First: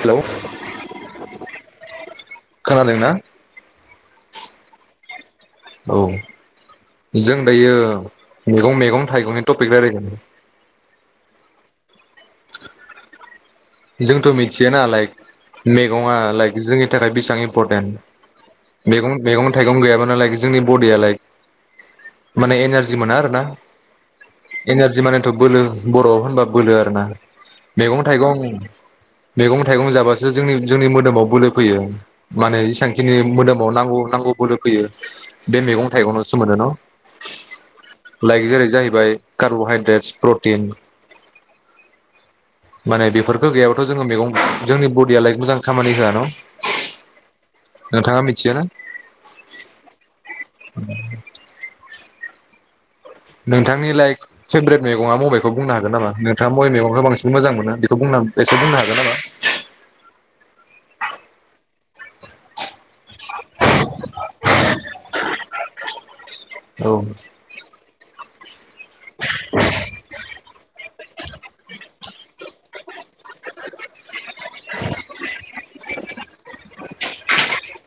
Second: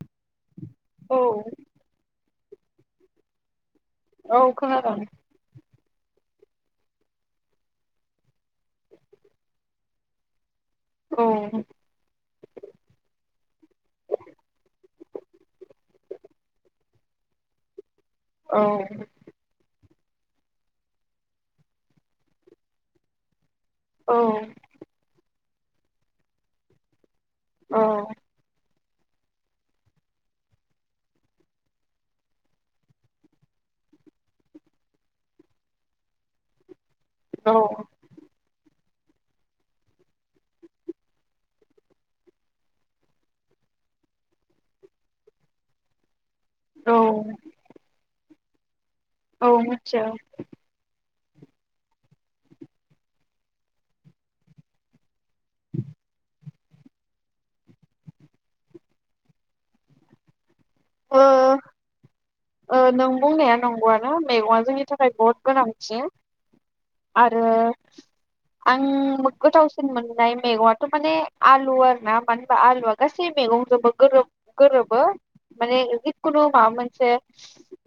Hello औ खोनादोंना औ खोनादों औ जों दायो मैगं मैगं थाइगंनि टपिक रायलायगोन औ जोंथ' मिथिया नालाय मैगङा लाइक जोंनि थाखाय बेसेबां इम्परटेन्ट औ मैग मैगं थाइगं गैयाबोनो जोंनि बडिया लाइ माने एनारजि मोना आरोना एनारजि माने थ' बोलो बर'आव होनबा बोलो आरोना मैगं औ थाइगं मैगं थाइगं जाबासो जोंनि जोंनि मोदोमाव बोलो फैयो। माने इसांखिनि मोदोमाव नांगौ नांगौ बोलो फैयो बे मैगं थाइगंनावसो मोनो न। औ लाइक जेरै जाहै लाइक कार्ब'हाइड्रेट प्रटिन माने बेफोरखौ गैयाब्लााथ जोङो मैगं जोंनि बडिया लाइक मोजां खामानि होया न? औ नोंथाङा मिथियो ना? औ मिथिया। [inaudible] नोंथांनि लाइक पेभ्रेट मैगंया मबे? खौ बुंनो हागोन नामा? नोंथाङा बबे मैगंखौ बांसिन मोजां मोनो बेखौ बुं बुंनो एसे बुंनो हागोन नामा? ओ ओ नों बुंनाया नंगौआनो मैगंआ जोंनि थाखाय बहुद गोनांथि। औ आरो आं गोथावसिन मोननाय मेगंया थ माने आलु आरो ना। मानो होनबा आलुया गासै मैगंजोंबो गोरोब गोरोबो। माने जिखुनु माबा मोनसे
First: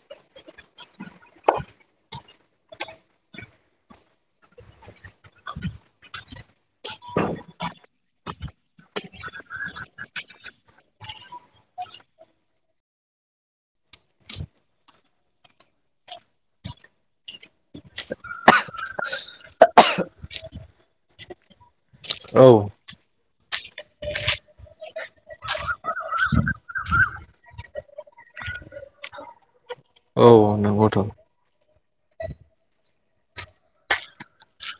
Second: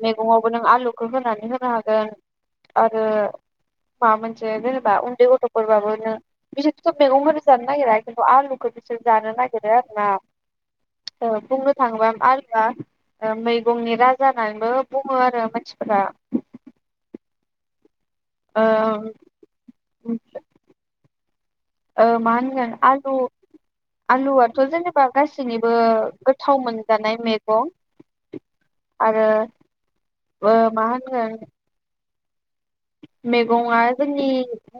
मैगङावबो नों आलुखौ होनानै होनो हागोन आरो माबा मोनसे जेनेबा उन्दै गथफोरबाबो नों बिसोरथ मैगंखौनो जानो नागिरा खिन्थु आलुखौ बिसोर जानो नागिरो आरो ना बुंनो थाङोबा आलु या मैगंनि राजा होननानैबो बुङो आरो मानसिफोरा। ओ ओ मा औ होनगोन आलु आलुआथ जेनेबा गासैनिबो गोथाव मोनजानाय मेगं आरो औ ओ मा नंगौथ' औ होनगोन मेगंआ जोंनि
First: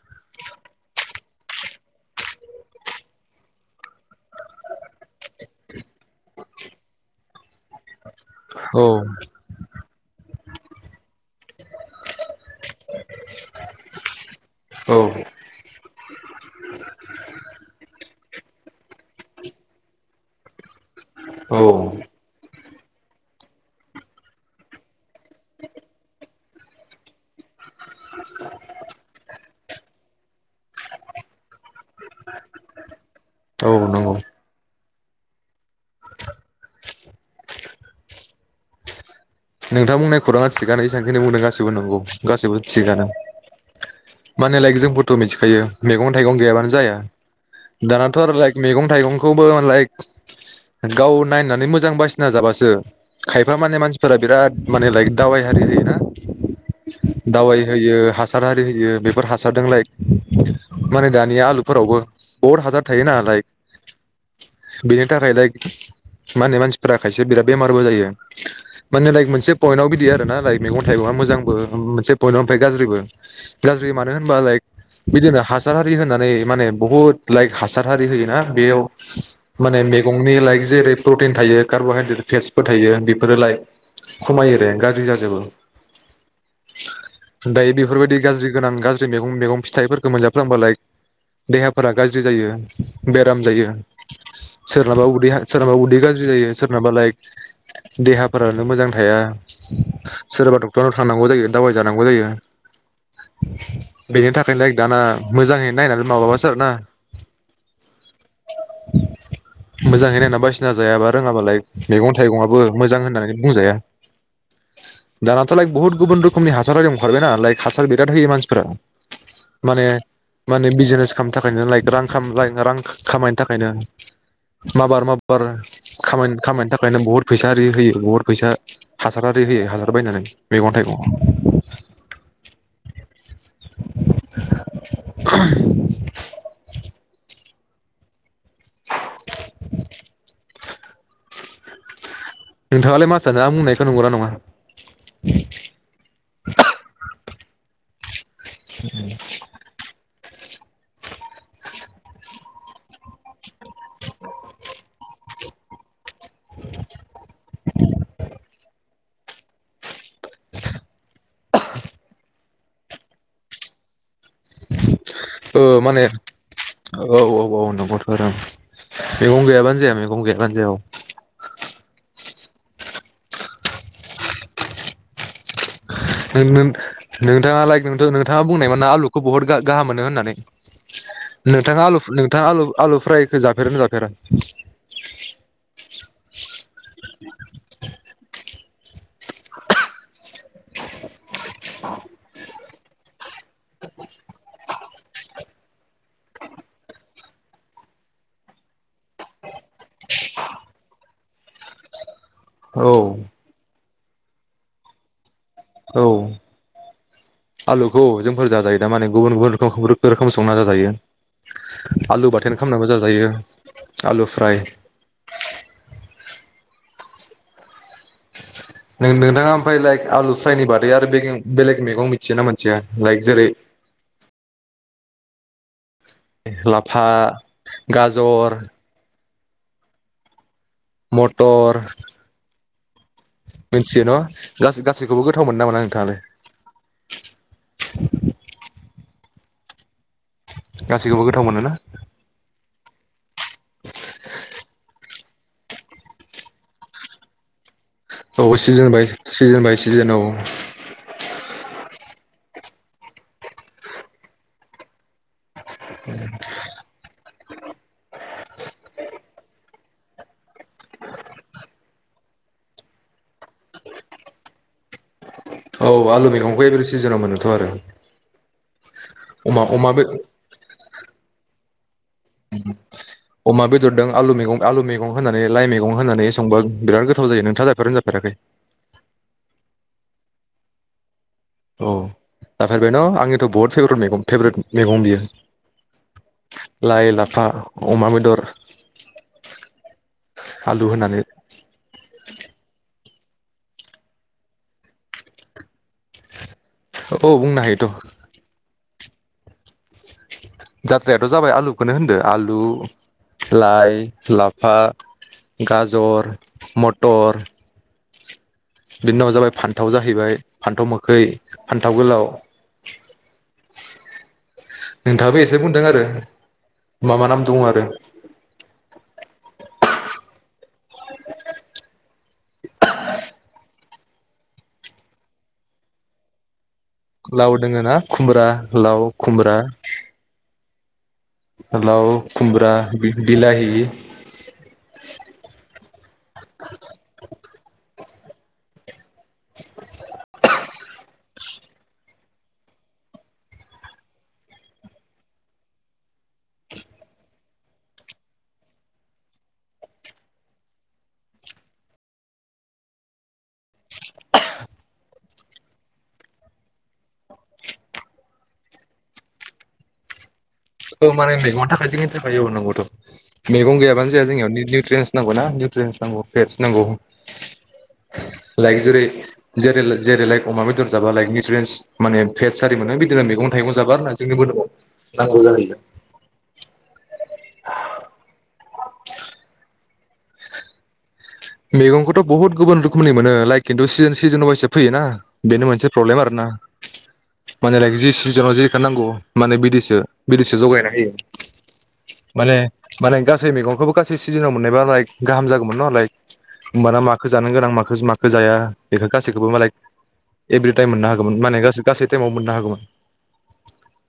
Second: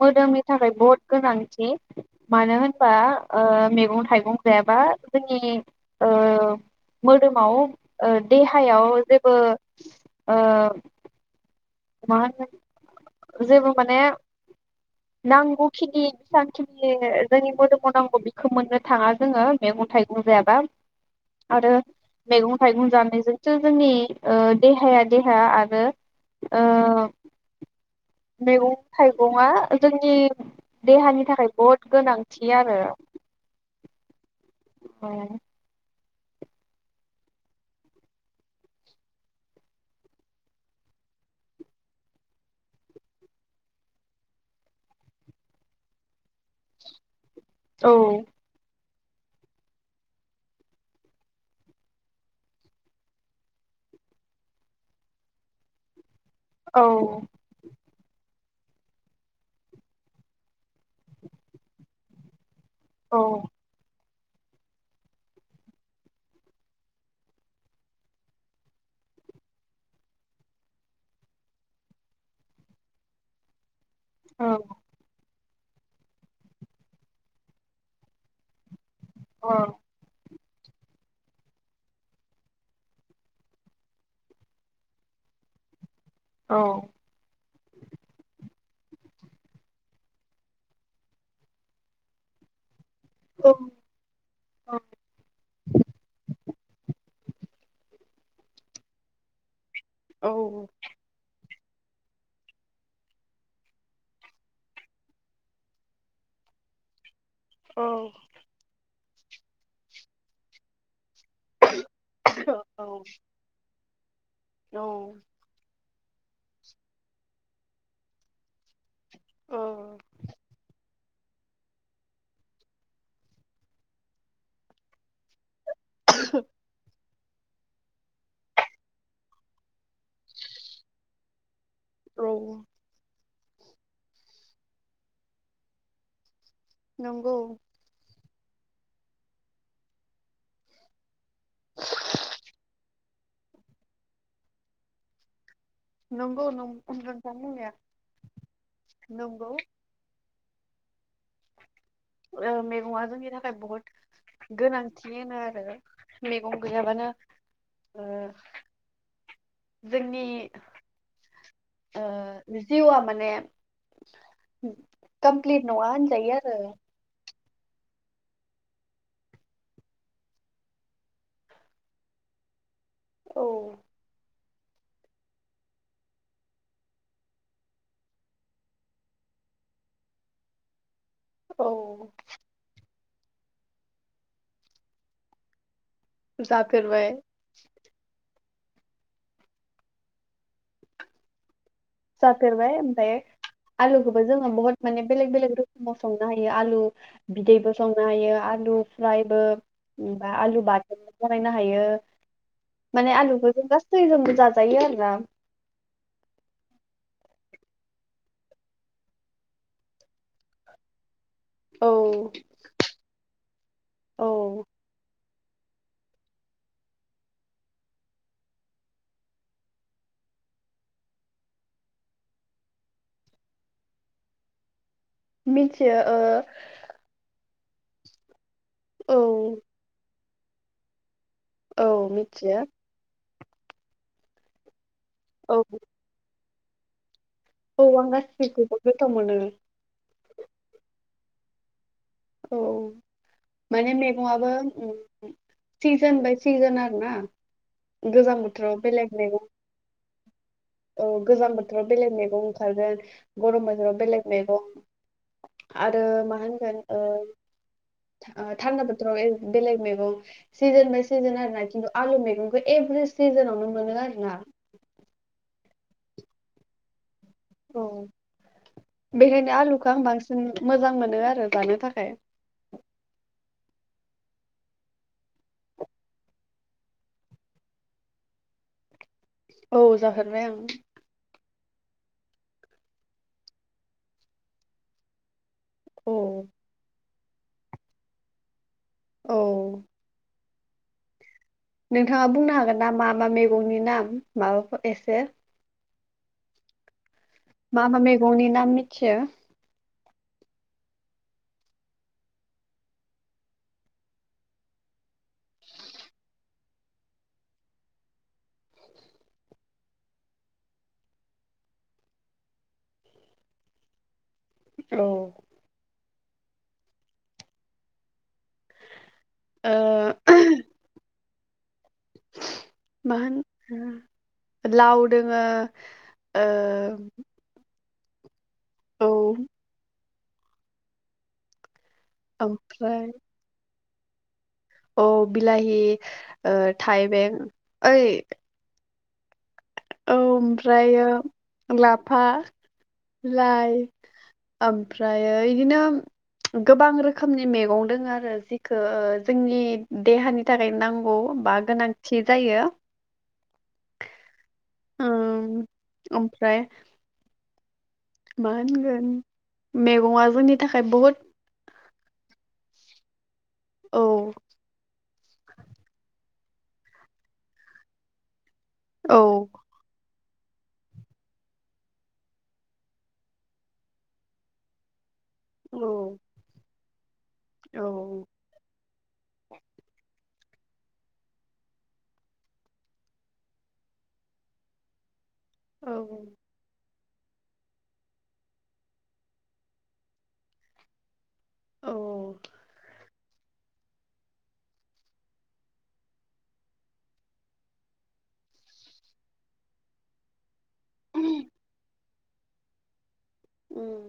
मोदोमनि थाखाय बहुत गोनांथि। मानो होनबा ओ मेगं थाइगं जायाबा जोंनि ओ मोदोमाव ओ देहायाव जेबो ओ मा होनो जेबो माने औ नांगौखिनि बेसेबांखिनि जोंनि मोदोमाव नांगौ बेखौ मोननो थाङा जोङो मेगं थाइगं जायाबा औ आरो मेगं थाइगं जानायजोंसो जोंनि ओ देहाया देहाया आरो ओ मैगं थाइगंआ जोंनि देहानि थाखाय बहुद गोनांथि आरो औ नंगौ अ नोंथां बुंनाय खौराङा थिगानो एसांखिनो बुंदों गासैबो नंगौ गासैबो थिगानो माने लायक जोंबोथ मिथिखायो मेगं थाइगं गैयाबानो जाया। औ दानाथा आरो लायक मेगं थाइगंखौबो लाइक गाव नायनानै मोजां बासिना जाबासो खायफा माने मानसि फोरा बिराद माने लाइक दावाइ हारि होयोना। दावाइ होयो हासारआरि होयो। बेफोर हासारदों लाइक माने दानिया आलुफोरावबो बहत हाजार थायो ना औ लाइक बेनि थाखाय लाइक मा होनो मानसिफोरा खायसे बिराद बेमारबो जायो। माने लाइक मोनसे पयन्टाव बिदि आरो ना लाइक मैगं थाइगंया मोजांबो मोनसे पयन्टाव ओमफ्राय गाज्रिबो। गाज्रि मानो होनोबा औ लाइक बिदिनो हा सार हारि होननानै माने बहुद लाइक हासार हारि होयोना बेयाव औ माने मैगंनि लाइक जेरै प्रटिन थायो कार्बहाइद्रेट फेस्थफोर थायो। बेफोरो लाइक खमायो रे गाज्रि जाजोबो। औ दायो बेफोरबायदि गाज्रि गोनां गाज्रि मेगं मेगं फिथाइफोरखौ मोनजाफ्लांबालाय देहाफोरा गाज्रि जायो। बेराम औ जायो औ सोरनाबा उदै हा सोरनाबा उदै गाज्रि जायो सोरनाबा लाइ देहाफो रानो मोजां थाया सोरबा डक्टरनाव थांनांगौ जायो दावाय जानांगौ जायो बेनि थाखायनो लाइक दाना मोजाङै नायनानै माबाबासो आरो ना औ मोजांहै नायना बासिना जायाबा रोङा बालाय मैगं थाइगंआबो मोजां होननानै जाया औ दानाथ' लाइक बहुत गुबुन रोखोमनि हासार हारि अंखारबायना लाइक हासार बिराद होयो मानसिफोरा माने माने बिजनेस खामनो थाखायनो लाइक रां खाम रां खामायनो थाखायनो माबार माबार खाम खामायनो थाखाय नो बुहुद फैसा आरि होयो अर फैसा हासार आरि होयो हासार बायनानै मैगं थाइगंआव औ औ [unintelligible] नंगौ नोंथाङालाय मा सानो आं बुंनायखौ नंगौना नङा नंगौ नंगौ नोंथां बुंनाया नंगौ ओ मेगङा जोंनि था खाय बहत गोनां [unintelligible] होनो आरो मेगं गैयाबानो ओ जोंनि [unintelligible] जिआ माने ओ कमप्लित नङा माने होनजायो आरो औ औ औ नंगौथ' आरो मैगं गैयाबानो जाया मैगं गैयाबानो जाया औ औ नों-नों- नोंथाङा लाइक नोंथाङा बुंनायमोन ना आलुखौ बुहुत गा-गाहाम मोनो होननानै औ नोंथाङा आलु नोंथाङा आलु-आलु फ्रायखौ जाफेरोना जाफेरा जाफेरबाय [unintelligible] जाफेरबाय ओमफाय आलुखौबो जोङो बहुत माने बेलेग बेलेग रोखोमाव संनो हायो आलु बिदैबो संनो हायो आलु फ्रायबो बा आलु बाथोनबो बानायनो हायो औ माने आलुखौ जों गासै जोंबो जाजायो आरोना औ आलुखौ जोंफोर जाजायो दा माने गुबुन गुबुन रोखोम रोखोम संना जाजायो औ आलु बाथोन खालामनाबो जाजायो औ आलु फ्राय नों-नोंथाङा ओमफाय लाइक आलु फ्रायनि बादै आरो बेगें- बेलेग मैगं मिथियो ना मिथिया लाइक जेरै मिथि लाफा गाजर औ मटर औ मिथियो मिनथियो न'? गासै गासै गोथाव औ मोनो ना मोना नोंथाङालाय? औ आं गासिबखौबो गोथाव मोनो गासैखौबो गोथाव मोनोना? औ माने मैगंआबो सिजोन बाय सिजोन आरोना औ सिजोन बाय सिजोन बाय सिजोन औ [inaudible] औ गोजां बोथोराव बेलेग मैगं ओंखारगोन गरम बोथोराव बेलेग मैगं आरो मा होनगोन ओ थान्दा बोथोराव बेलेग मैगं सिजोन बाय सिजोन आरोना खिन्थु आलु मैगंखौ एभ्रि सिजोनावनो मोनो आरोना औ आलु मैगंखौ एभ्रि सिजोनाव मोनो औ बेखायनो अमा आलुखौ अमा बे आं बांसिन मोजां मोनो आरो जानो थाखाय अमा आलु मेगं आलु मैगं होनानै लाइ मैगं होनानै संबा बिराद गोथाव जायो नोंथाङा जाफेरदोंना जाफेराख औ जाफेरबाय आं औ जाफेरबाय न'? आंनिथ' बहुत फेभरेट मैगं फेभरेट मैगं बियो औ लाइ लाफा अमा बेदर औ आलु होनानै मामैगंनि नाम माबाखौ एसे औ बुंनो मा हायोथ' मा मेगंनि नाम मि मिथियो जाथ्रायाथ' जाबाय आलुखौनो होनदो आलु लाइ लाफा गाजर मथर बिनि उनाव जाबाय फान्थाव जाहैबाय फान्थाव मोखै फान्थाव गोलाव होनो नोंथाङाबो एसे बुंदों आरो मा मा नाम दं आरो ओ [unintelligible] [inaudible] मा होन ओ लाव दोङो ओ लाव दोङो ना खुमब्रा लाव ओ खुमब्रा लाव, औ खुमब्रा, बिलाहि अ बिलााहि, ओ थाइबें ओइ औ ओमफ्रायो लाफा लाइ ओमफ्रायो इदिनो गोबां रोखोमनि मैगं दों आरो जिखो जोंनि देहानि थाखाय नांगौ बा गोनांथि जायो। [inaudible] ओमफ्राय मा होनगोन मेगंआ जोंनि थाखाय औ बहुद माने मेगंनि थाखाय जोंनि थाखाय औ नंगौथ'। मेगं औ गैयाबानो जाया जोंनियाव निउट्रेन्स नांग ना निउट्रेनस नांगौ। [unintelligible] नांगौ लाइक जेरै औ जेरै जेरै लाइक अमा बेदर जाबा लाइक निउट्रेन्स माने फेटस आरि मोनो बिदिनो मैगं थाइगं जाबा आरोना जोंनि मोदोमाव नांगौ जायो। औ [unintelligible] औ [unintelligible] मैगंखौथ' बहुत गुबुन रोखोमनि मोनो लाइक खिन्थु सिजोन वाइसो फैयोना। बेनो मोनसे औ प्रब्लेम आरो ना। माने लाइक जि सिजोनाव जिखो नांगौ माने बिदिसो बिदिसो जगायना होयो। औ माने माने गासै मैगंखौबो गासै सिजोनाव मोननायबा लाइक गाहाम जागौमोन ना लाइक होमबाना माखो जानो गोनां म माखो जाया बेखो गासैखोबो लाइक एभ्रि टाइम मोननो हागोमोन माने गासै गासै टाइमाव मोननो हागौमोन। उम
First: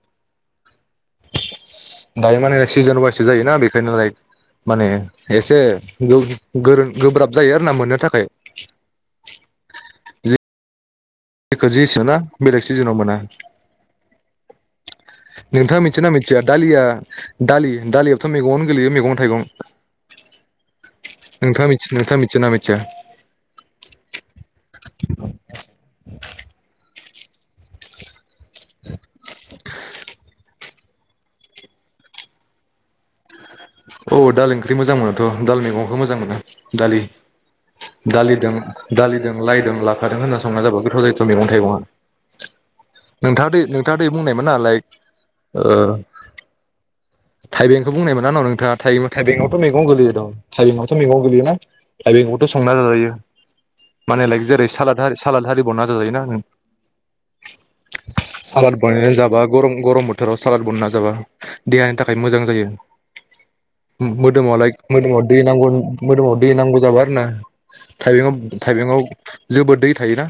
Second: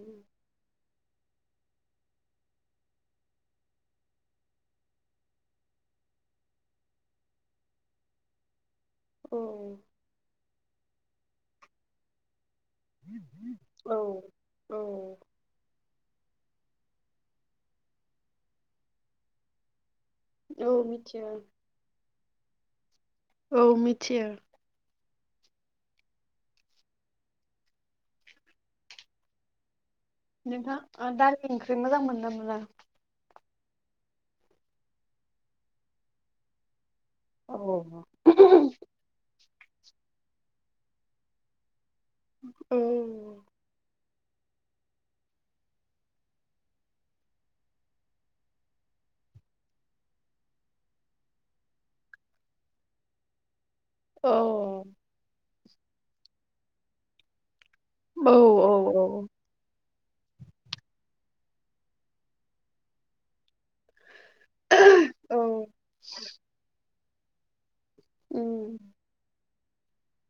दायो माने सिजोन वाइससो जायोना बेखायनो लाइक माने एसे गोरों गोब्राब जायो आर ना मोननो थाखाय। औ बेखौ जे [unintelligible] बेलेग सिजोनाव मोना। औ औ नोंथाङा मिथिना मिथिया दालिया दालि दालियाथ' मेगंआवनो गोलैयो मेगं थाइगं। औ मिथिया। मियोना मिथिया औ मिथियो [unintelligible] [unintelligible] [unintelligible] नोंथाङा दालि ओंख्रि मोजां मोनो ना मोना औ दाल ओंख्रि मोजां मोनोाथ' दाल मैगंखौ मोजां मोनो दालि दालि दों दालि दों लायदों लाफादों होनना संना जाबाय गोथाव जायोथ' मैगं थाइगङा औ नोंथाङादि नोंथाङा बै बुंनायमोन लाइ ओ थाइबेंखौ बुंनायमोन आंनावों [unintelligible] थाइ थाइबेंआवथ' मैगं गोलैयो दं थाइबेंआवथ' मैगं गोलैयोना थाइबेंआवथ' संना जाजायो माने औ लाइक जेरै साला सालादारि [unintelligible] जायोना ना औ सालाद बानायानो जाबा गरम गरम बोथोराव सालाद बनना जाबा देहानि थाखाय मोजां जायो मोदोमाव लाइक मोदोमाव दै औ नांगौ मोदोमाव दै नांगौ जाबाय होना थाइबेंयाव उम थाइबेंयाव जोबोद दै थायोना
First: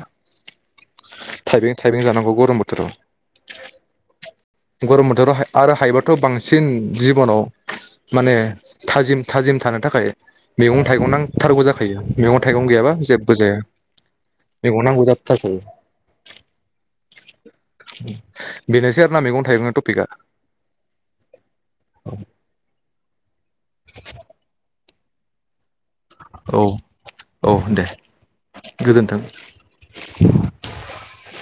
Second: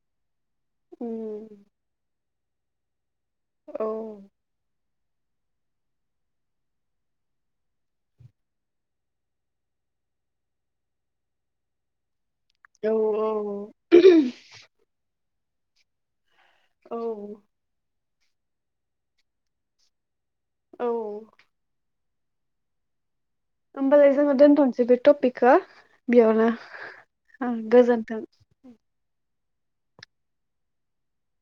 औ थाइबें थाइबें जानांगौ ग रम बोथोराव औ गरम बोथोराव आरो हायोबाथ बांसिन जिबनाव माने थाजिम थाजिम थानो थाखाय मैगं थाइगं नांथारगौ जाखायो मैगं थाइगं औ गैयाबा जेबो जाया मैगं नांगौ जा थै [unintelligible] औ बेनोसै आरो ना मैगं थाइगंनि टपिका औ औ टपिका बेयावनो औ औ दे गोजोनथों गोजोन्थों